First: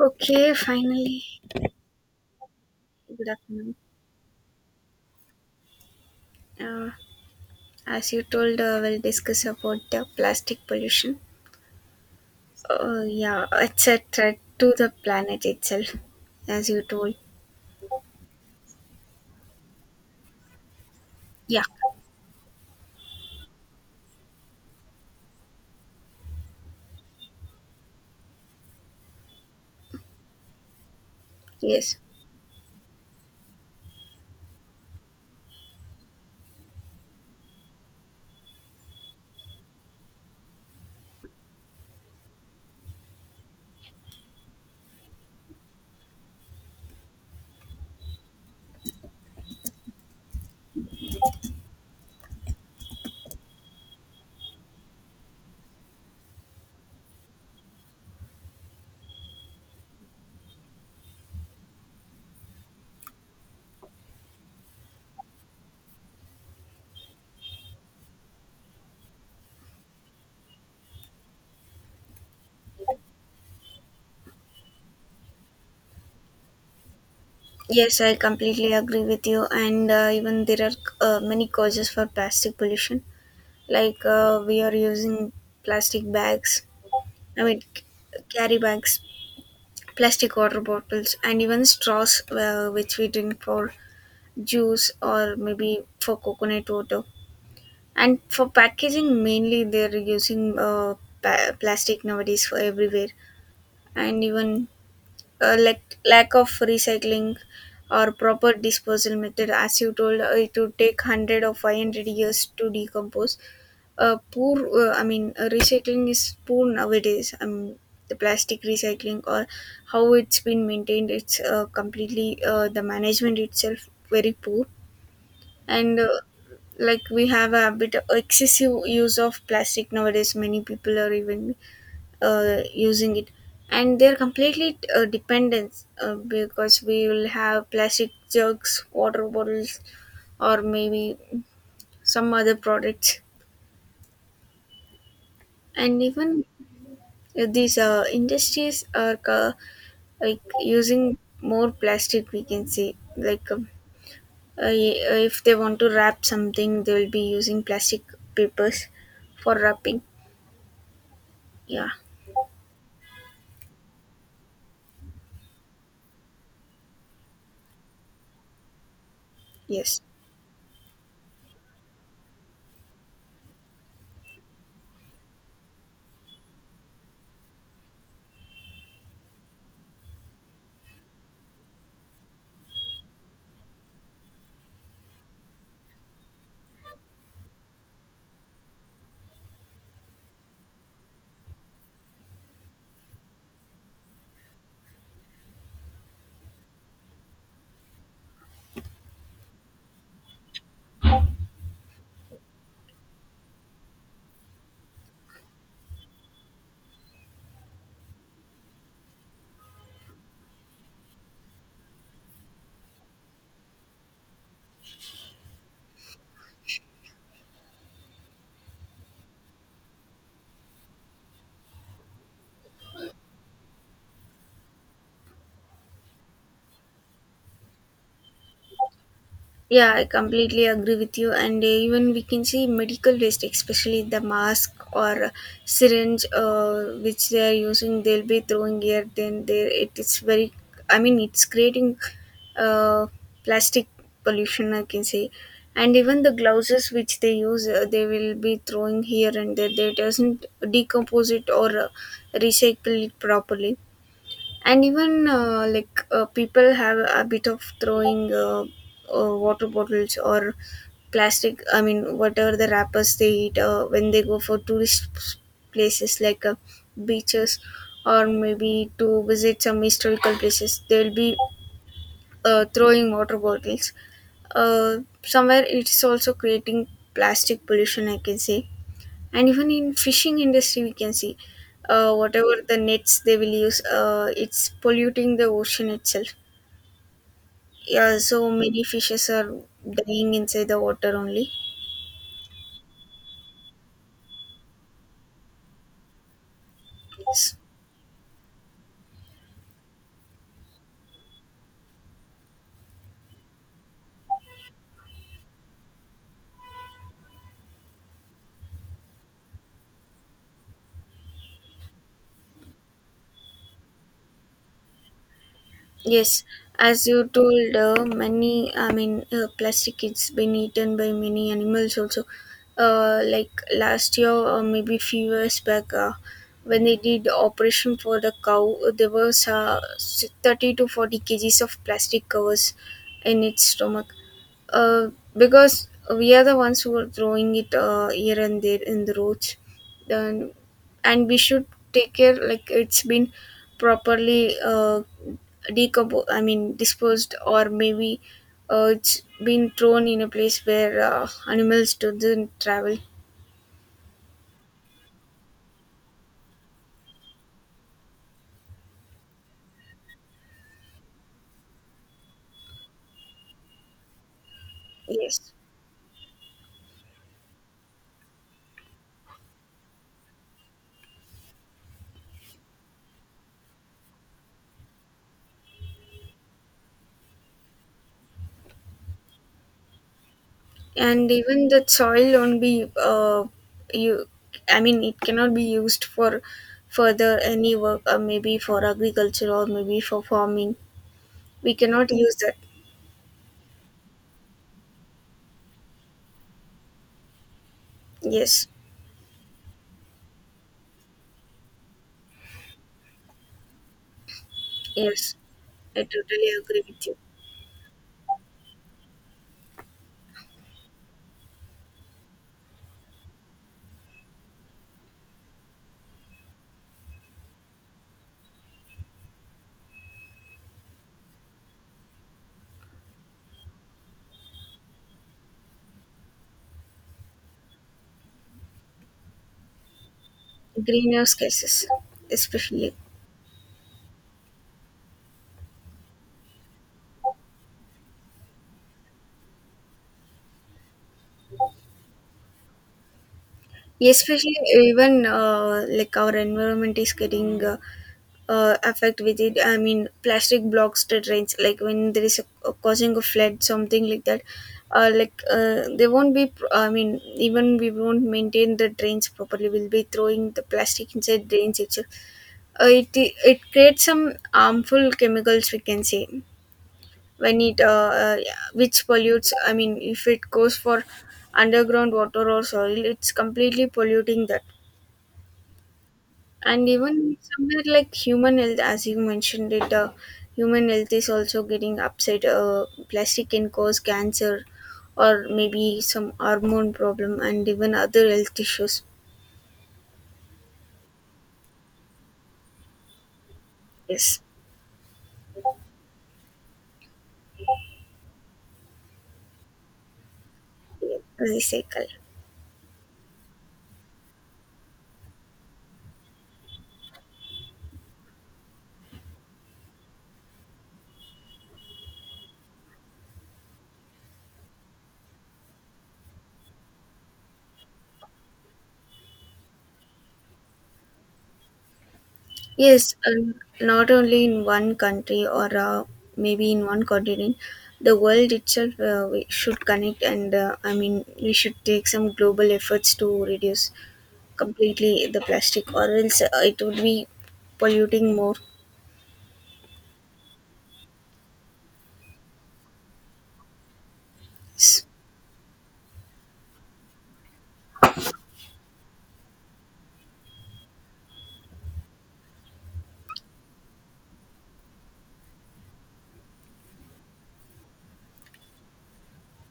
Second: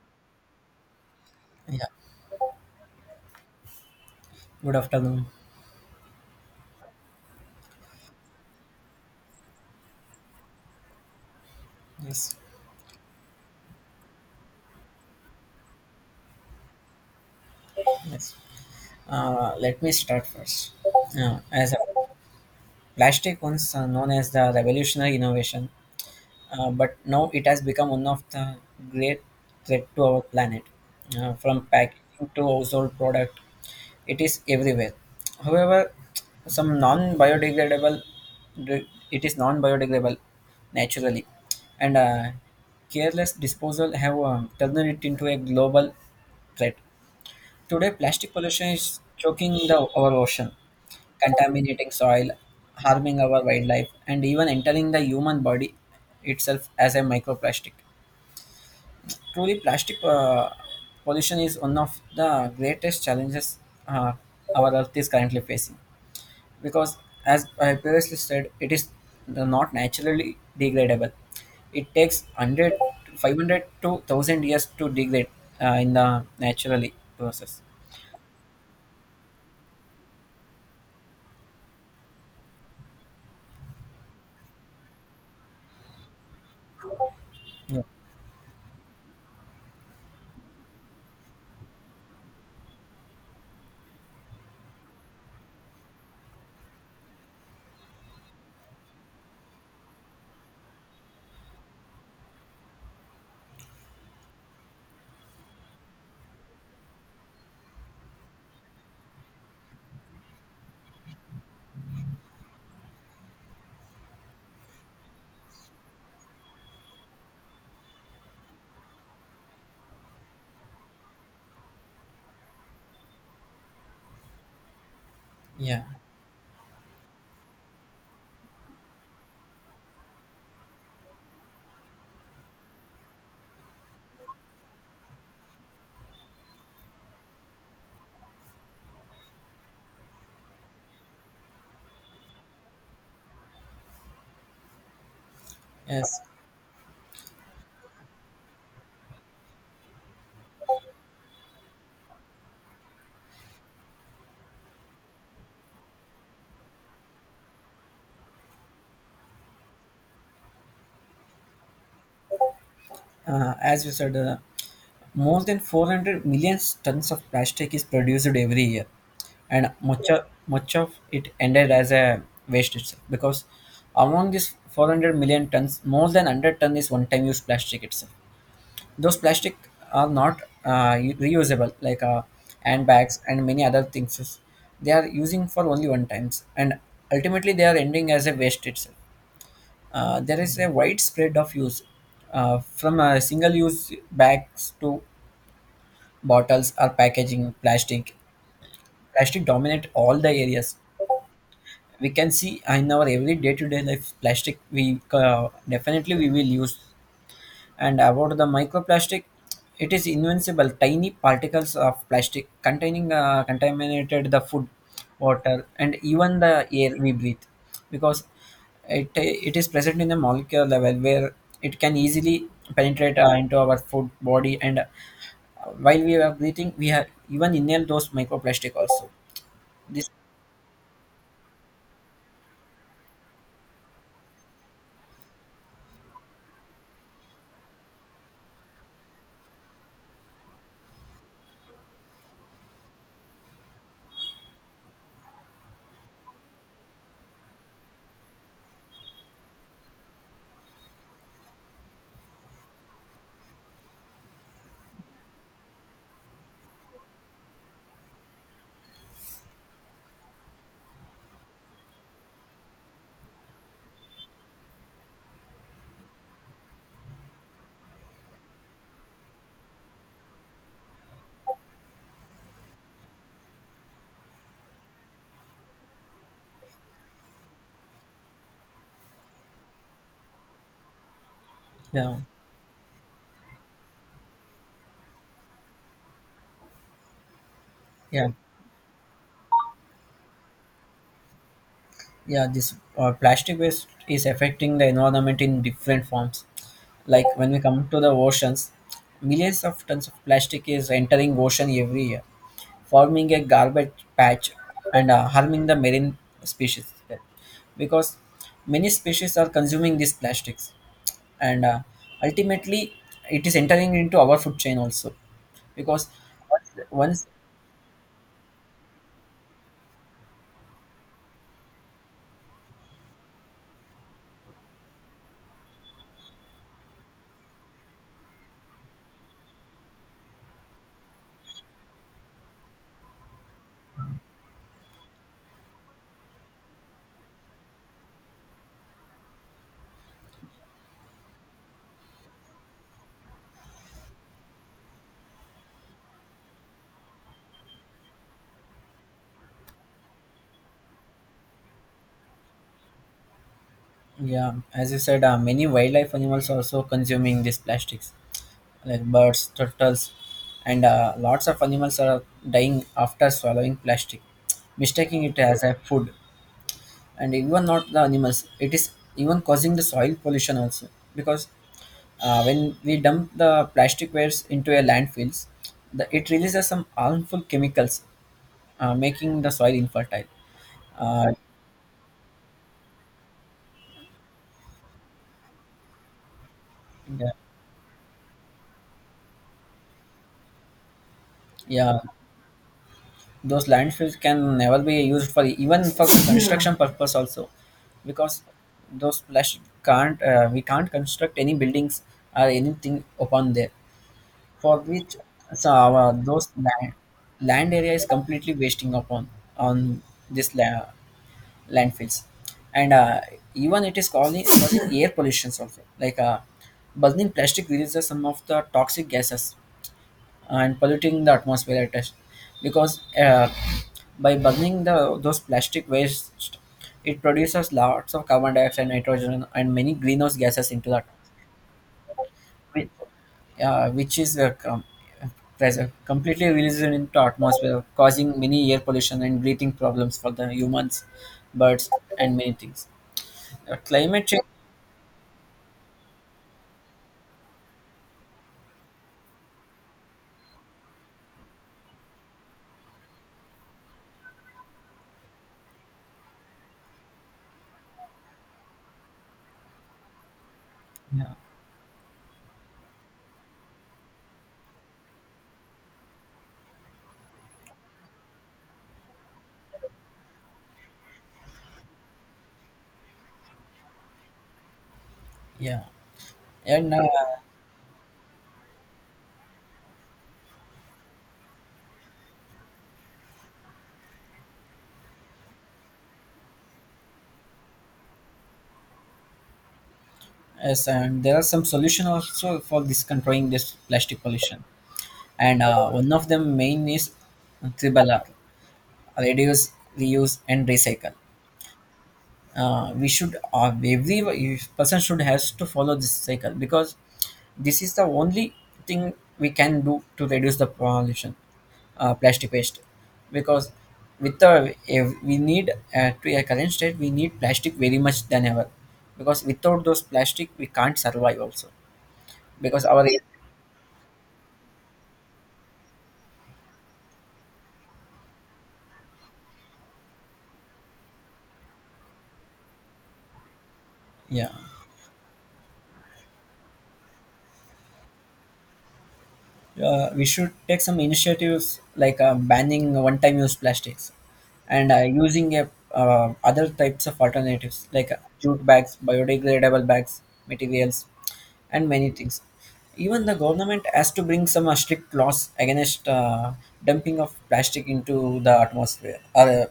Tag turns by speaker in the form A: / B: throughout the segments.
A: Okay, finally,
B: Yeah,
A: good afternoon.
B: good afternoon.
A: Uh, as you told, we'll discuss about the plastic pollution.
B: Yes,
A: Yeah, it's a threat to the planet itself, as you told.
B: yes. Let me start first.
A: Yeah,
B: As a plastic once known as the revolutionary innovation, but now it has become one of the great threat to our planet. From
A: yes,
B: packaging to household product, it is everywhere. However, some non-biodegradable, it is non-biodegradable naturally, and careless disposal have turned it into a global threat. Today, plastic pollution is choking our ocean, contaminating soil, harming our wildlife, and even entering the human body itself as a microplastic. Truly, plastic pollution is one of the greatest challenges uh, our Earth is currently facing. Because, as I previously said, it is not naturally degradable. It takes 100, 500 to 1000 years to degrade in the naturally process.
A: yes, I completely agree with you. And even there are many causes for plastic pollution, like we are using plastic bags. I mean,
B: Yeah.
A: carry bags, plastic water bottles, and even straws which we drink for juice or maybe for coconut water. And for packaging, mainly they're using plastic nowadays for everywhere, and even like lack of recycling or proper disposal method. As you told, it would take 100 or 500 years to decompose. I mean, recycling is poor nowadays. I mean, the plastic recycling or how it's been maintained, it's completely the management itself very poor
B: Yeah.
A: and like we have a bit of excessive use of plastic nowadays. Many people are even using it, and they're completely dependent because we will have plastic jugs, water bottles or maybe some other products, and
B: Yes.
A: even these industries are like using more plastic. We can say like if they want to wrap something, they will be using plastic papers for wrapping. Yeah.
B: As you said, more than 400 million tons of plastic is produced every year, and
A: Yes.
B: much Yeah. of, much of it ended as a waste itself. Because among these 400 million tons, more than 100 ton is one-time use plastic itself. Those plastic are not reusable, like handbags and many other things. They are using for only one times, and ultimately they are ending as a waste itself. There is a widespread of use from single-use bags to bottles or packaging plastic. Plastic dominate all the areas. We can see in our every day-to-day life plastic we definitely we will use. And about the microplastic, it is invincible tiny particles of plastic containing contaminated the food, water, and even the air we breathe, because it is present in the molecular level where it can easily penetrate into our food body, and while we are breathing, we have even inhale those microplastic also.
A: Yeah, I
B: This
A: completely agree with you. And even we can see medical waste, especially the mask or syringe, which they are using, they'll be throwing here. Then there, it is very. I mean, it's creating uh, plastic pollution, I can say. And even the gloves which they use, they will be throwing here and there. They doesn't decompose it or recycle it properly. And even people have a bit of throwing water bottles or plastic, I mean whatever the wrappers they eat when they go for tourist places like beaches or maybe to visit some historical places. They'll be throwing water bottles uh, somewhere. It's also creating plastic pollution, I can say. And even in fishing industry, we can see
B: Yeah,
A: whatever the nets they will use, it's polluting the ocean itself. Yeah,
B: yeah.
A: so many fishes are dying inside the water only.
B: Yeah, this plastic waste is affecting the environment in different forms, like when
A: Yes.
B: we come to the oceans, millions of tons of plastic is entering ocean every year, forming a garbage patch, and harming the marine species, because many species are consuming these plastics, and ultimately it is entering into our food chain also, because
A: Yes,
B: once,
A: as
B: once
A: you told, I mean, plastic, it's been eaten by many animals also. Like last year or maybe few years back, when they did operation for the cow, there was 30 to 40 kg kgs of plastic covers in its stomach. Uh, because we are the ones who are throwing it here and there in the roads. Then, and we should take care, like it's been properly decomposed, I mean disposed, or maybe it's been thrown in a place where animals doesn't travel.
B: Yeah, as you said, many wildlife animals are also consuming these plastics, like birds, turtles, and lots of animals are dying after swallowing plastic, mistaking it
A: Yes,
B: as a food. And even not the animals, it is even causing the soil pollution also, because when we dump the plastic waste into a landfills, it releases some harmful chemicals, making the soil infertile.
A: and
B: Uh,
A: even the soil won't be you I mean, it cannot be used for
B: yeah,
A: further any work, maybe for agriculture or maybe for farming. We
B: yeah,
A: cannot use that.
B: those landfills can never be used for even for construction purpose also, because
A: Yes.
B: those flash can't we can't construct any buildings or anything upon there, for which,
A: Yes,
B: so
A: I
B: our those
A: totally agree
B: land,
A: with you.
B: land area is completely wasting upon on this landfills. And even it is causing air pollutions also, like burning plastic releases some of the toxic gases and polluting the atmosphere at us, because by burning the those plastic waste, it produces lots of carbon dioxide, nitrogen, and many greenhouse gases into the atmosphere,
A: Greenhouse gases, especially.
B: which is completely released into atmosphere, causing many air pollution and breathing problems for the humans, birds, and many things. Climate change.
A: Especially even our environment is getting affect with it. I mean, plastic blocks the drains. Like, when there is a causing a flood, something like that. They won't be. I mean, even we won't maintain the drains properly. We'll be throwing the plastic
B: Yeah,
A: inside drains itself. It creates some harmful chemicals, we can say, when it which pollutes. I mean, if it goes for underground water or soil, it's completely polluting that.
B: yeah,
A: And
B: and
A: even somewhere, like, human health, as you mentioned it, human health is also getting upset. Plastic can cause cancer or maybe some hormone problem and even other health issues.
B: yes, and there are some solution also for this controlling this plastic
A: Yes.
B: pollution, and one of the main is tribala: reduce, reuse, and recycle.
A: Recycle.
B: We should Every person should has to follow this cycle, because this is the only thing we can do to reduce the pollution plastic waste, because with the if we need to a current state we need plastic very much than ever, because without those plastic we can't survive also. Because
A: yes
B: our
A: um, not only in one country or maybe in one continent, the world itself, we should connect, and I mean, we should take some global efforts to reduce
B: Yeah,
A: completely the plastic, or else it would be polluting more.
B: we should take some initiatives, like banning one-time use plastics, and
A: S-
B: using other types of alternatives, like jute bags, biodegradable bags, materials, and many things. Even the government has to bring some strict laws against dumping of plastic into the atmosphere or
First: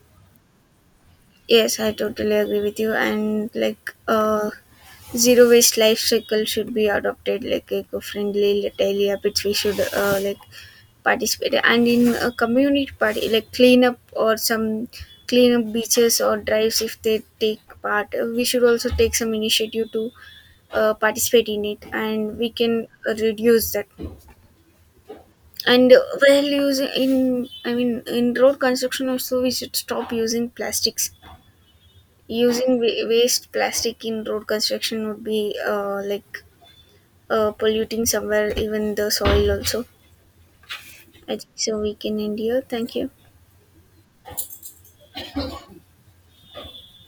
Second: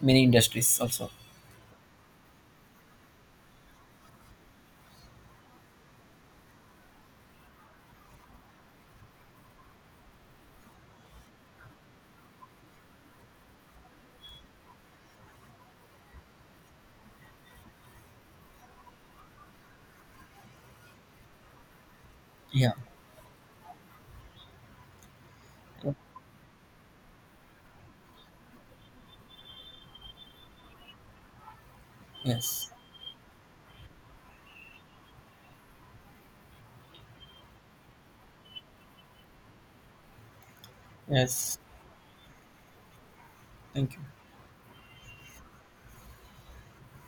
B: many industries also.
A: yes, I totally agree with you. And like, zero waste life cycle should be adopted, like eco-friendly daily habits. We should like participate and in a community party, like cleanup, or some cleanup beaches or drives. If they take part, uh, we should also take some initiative to participate in it, and we
B: Yeah.
A: can reduce that. And while using in, I mean in road construction also, we should stop using plastics.
B: Yes.
A: Using waste plastic in road construction would be polluting somewhere, even the soil also. I think
B: Yes.
A: so we can end here. Thank you.
B: Thank you.